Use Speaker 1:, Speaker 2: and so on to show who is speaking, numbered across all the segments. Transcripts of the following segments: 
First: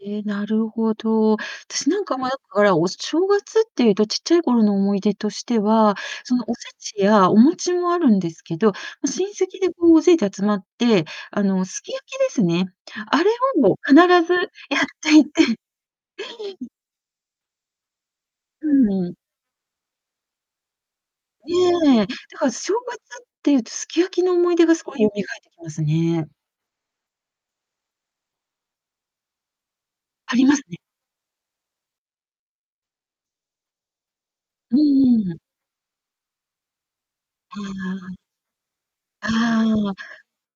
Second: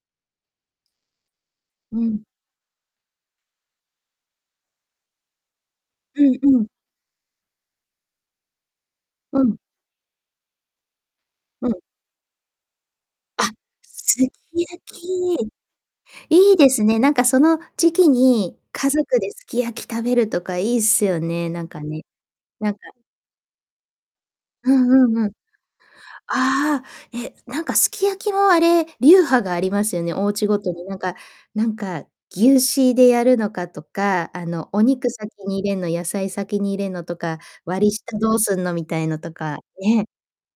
Speaker 1: え、なるほど。たしな
Speaker 2: う
Speaker 1: んか
Speaker 2: ん。
Speaker 1: 迷ったから、お正月って言うと、ちっちゃい頃の思い出としては、
Speaker 2: う
Speaker 1: そ
Speaker 2: ん
Speaker 1: の、おせ
Speaker 2: うん。
Speaker 1: ちやお餅もあるんですけど、ま、親
Speaker 2: うん。
Speaker 1: 戚でこう大勢で集まって、あの、
Speaker 2: うん。
Speaker 1: すき焼きですね。あれ
Speaker 2: あ、
Speaker 1: をもう必
Speaker 2: すき
Speaker 1: ずや
Speaker 2: 焼
Speaker 1: っ
Speaker 2: き。
Speaker 1: ていて
Speaker 2: いい
Speaker 1: うん。
Speaker 2: ですね、なんかその時期に、
Speaker 1: う
Speaker 2: 家
Speaker 1: んうん。
Speaker 2: 族ですき焼き食べるとかいいっすよね、なんか
Speaker 1: え
Speaker 2: ね。
Speaker 1: え、だから
Speaker 2: な
Speaker 1: 正
Speaker 2: んか、ん
Speaker 1: 月って言うと、すき焼きの思い出
Speaker 2: う
Speaker 1: がす
Speaker 2: ん
Speaker 1: ごい蘇
Speaker 2: う
Speaker 1: っ
Speaker 2: ん
Speaker 1: て
Speaker 2: うん。
Speaker 1: きますね。
Speaker 2: あ、え、なんかすき焼きもあれ、流派がありますよね、お
Speaker 1: あり
Speaker 2: 家
Speaker 1: ま
Speaker 2: ご
Speaker 1: す
Speaker 2: と
Speaker 1: ね。
Speaker 2: になんかなんか、牛脂でやるのかとか、あの、
Speaker 1: う
Speaker 2: お肉
Speaker 1: ん
Speaker 2: 先
Speaker 1: うん。
Speaker 2: に入れんの、野菜先に入れんのとか、
Speaker 1: は
Speaker 2: 割り
Speaker 1: あ。
Speaker 2: 下どうすんのみたいの
Speaker 1: あ
Speaker 2: とか、
Speaker 1: あ、
Speaker 2: ね。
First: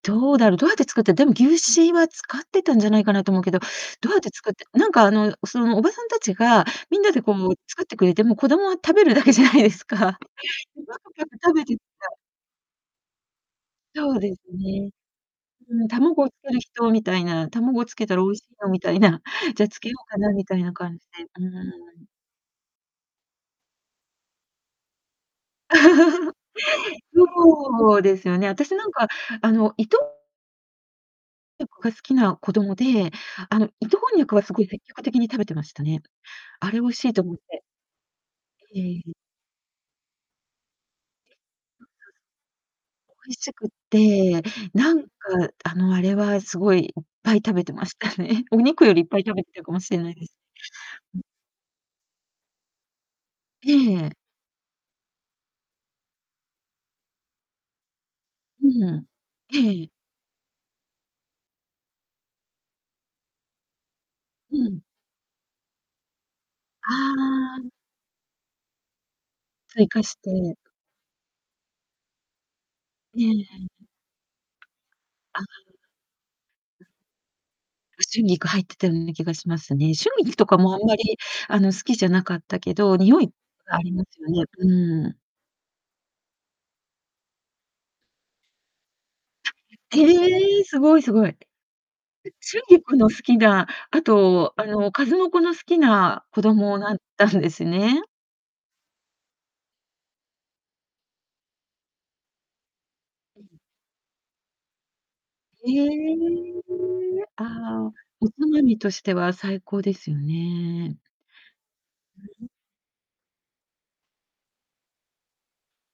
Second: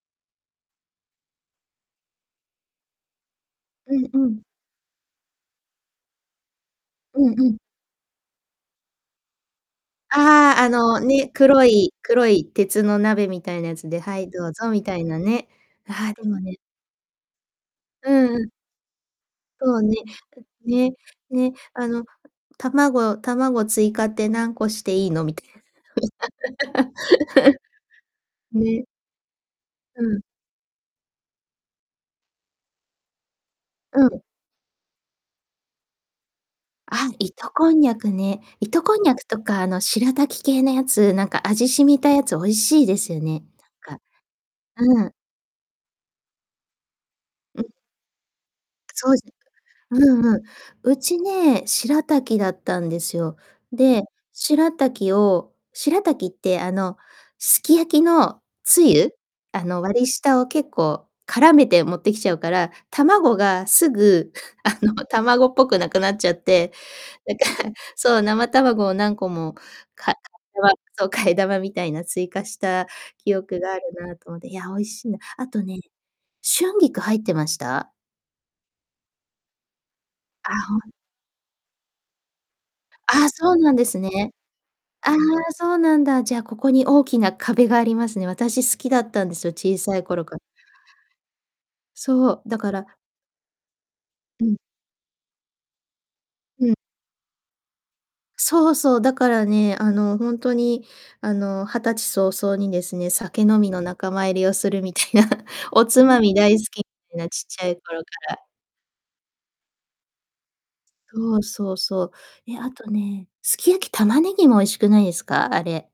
Speaker 1: どうだろう、どうやって作ってでも牛脂は使ってたんじゃないかなと思うけど、
Speaker 2: う
Speaker 1: ど
Speaker 2: ん
Speaker 1: うやっ
Speaker 2: う
Speaker 1: て
Speaker 2: ん。
Speaker 1: 作ってなんかあの、そのおばさんたちが、みんなで
Speaker 2: う
Speaker 1: こう、
Speaker 2: んう
Speaker 1: もう
Speaker 2: ん。
Speaker 1: 作ってくれて、もう子供は食べるだけじゃないですか。
Speaker 2: ああ、あ
Speaker 1: ば
Speaker 2: の
Speaker 1: くぴゃ
Speaker 2: ね、
Speaker 1: く食べ
Speaker 2: 黒
Speaker 1: て
Speaker 2: い
Speaker 1: た。
Speaker 2: 黒い鉄の鍋みたいなやつで
Speaker 1: そ
Speaker 2: 「は
Speaker 1: う
Speaker 2: い、
Speaker 1: です
Speaker 2: どうぞ」み
Speaker 1: ね。
Speaker 2: たいなね。
Speaker 1: うん
Speaker 2: ああ、で
Speaker 1: 「卵け
Speaker 2: もね
Speaker 1: る人？」みたいな、「卵をつけ
Speaker 2: う
Speaker 1: たら美
Speaker 2: ん
Speaker 1: 味
Speaker 2: う
Speaker 1: し
Speaker 2: ん。
Speaker 1: いよ」みたいな「じ
Speaker 2: そ
Speaker 1: ゃ、つ
Speaker 2: う
Speaker 1: け
Speaker 2: ね、
Speaker 1: ようかな」みたい
Speaker 2: ん、
Speaker 1: な
Speaker 2: ね
Speaker 1: 感じで。う
Speaker 2: ね、あ
Speaker 1: ー
Speaker 2: の
Speaker 1: ん。
Speaker 2: 「卵卵追加って何個していいの？」みたい な
Speaker 1: そうですよね、
Speaker 2: の、
Speaker 1: 私な
Speaker 2: ね。
Speaker 1: んかあの、糸
Speaker 2: うん。
Speaker 1: にゃくが好きな子供で、あの、糸
Speaker 2: う
Speaker 1: こんに
Speaker 2: ん。
Speaker 1: ゃくはすごい積極的に食べてましたね。あれ美味し
Speaker 2: あ、
Speaker 1: いと思っ
Speaker 2: 糸
Speaker 1: て。
Speaker 2: こんにゃくね。
Speaker 1: え
Speaker 2: 糸
Speaker 1: え、
Speaker 2: こんに
Speaker 1: い。
Speaker 2: ゃくとか、あのしらたき系のやつ、なん
Speaker 1: [unintelligible]
Speaker 2: か味染みたやつ美味しいですよ
Speaker 1: 美味
Speaker 2: ね、
Speaker 1: しくっ
Speaker 2: なんか。
Speaker 1: て、なん
Speaker 2: う
Speaker 1: か、
Speaker 2: ん。
Speaker 1: あの、あれはすごい、いっぱい食
Speaker 2: う
Speaker 1: べ
Speaker 2: ん。
Speaker 1: てましたね。お肉
Speaker 2: く
Speaker 1: よりいっ
Speaker 2: そう
Speaker 1: ぱ
Speaker 2: じ
Speaker 1: い
Speaker 2: く
Speaker 1: 食べったかもし
Speaker 2: う
Speaker 1: んないで
Speaker 2: ん
Speaker 1: す。
Speaker 2: うん。うち
Speaker 1: うん。
Speaker 2: ね、しらたきだったんですよ。で、
Speaker 1: ええ。
Speaker 2: しらたきをしらたきってあの、すき焼きの
Speaker 1: う
Speaker 2: つ
Speaker 1: ん。
Speaker 2: ゆ、あの、
Speaker 1: ええ。
Speaker 2: 割り下を結構絡めて持ってきちゃうから、卵がすぐ
Speaker 1: う
Speaker 2: あ
Speaker 1: ん。
Speaker 2: の卵っぽくなくなっちゃって、なんか
Speaker 1: ああ。
Speaker 2: そう、生卵を何個も
Speaker 1: 追加
Speaker 2: か
Speaker 1: し
Speaker 2: [unintelligible] あ
Speaker 1: て。
Speaker 2: れはそう、替え玉みたいな追加した
Speaker 1: ええ
Speaker 2: 記
Speaker 1: え
Speaker 2: 憶
Speaker 1: え。
Speaker 2: があるなと思って。いや、美味しいな。
Speaker 1: あ [unintelligible]
Speaker 2: あとね、春
Speaker 1: うん。
Speaker 2: 菊入ってました？
Speaker 1: う春菊入ってたような気がしますね。春菊と
Speaker 2: あ、
Speaker 1: かも
Speaker 2: ほ
Speaker 1: あん
Speaker 2: ん
Speaker 1: まり、あの、好きじゃなかったけど、匂い
Speaker 2: あ、そうな
Speaker 1: が
Speaker 2: ん
Speaker 1: あ
Speaker 2: で
Speaker 1: り
Speaker 2: す
Speaker 1: ますよ
Speaker 2: ね。
Speaker 1: ね。うー
Speaker 2: ああ、
Speaker 1: ん。
Speaker 2: そうなんだ。じゃあ、ここに大きな壁がありますね。私好きだったんですよ、小さ
Speaker 1: あ、え、
Speaker 2: い頃か
Speaker 1: ええ、すごいすごい。え、
Speaker 2: そう、だ
Speaker 1: 春
Speaker 2: から
Speaker 1: 菊の好きな、あ
Speaker 2: う
Speaker 1: と、
Speaker 2: ん。
Speaker 1: あの、数の子の好きな子
Speaker 2: うん。
Speaker 1: 供なったんですね？
Speaker 2: そうそう、だからね、あの、ほんとにあの、20歳早々にですね、
Speaker 1: う
Speaker 2: 酒
Speaker 1: ん。
Speaker 2: 飲みの仲間入りをするみたいな、
Speaker 1: へ
Speaker 2: おつまみ大好
Speaker 1: え。
Speaker 2: きみんな、
Speaker 1: あ
Speaker 2: ちっちゃい
Speaker 1: あ、
Speaker 2: 頃か
Speaker 1: おつ
Speaker 2: ら。
Speaker 1: まみとしては最高ですよね。
Speaker 2: そうそうそう。
Speaker 1: うん。
Speaker 2: ね、あとね、すき焼き、玉ねぎも美味しくないですか？あれ。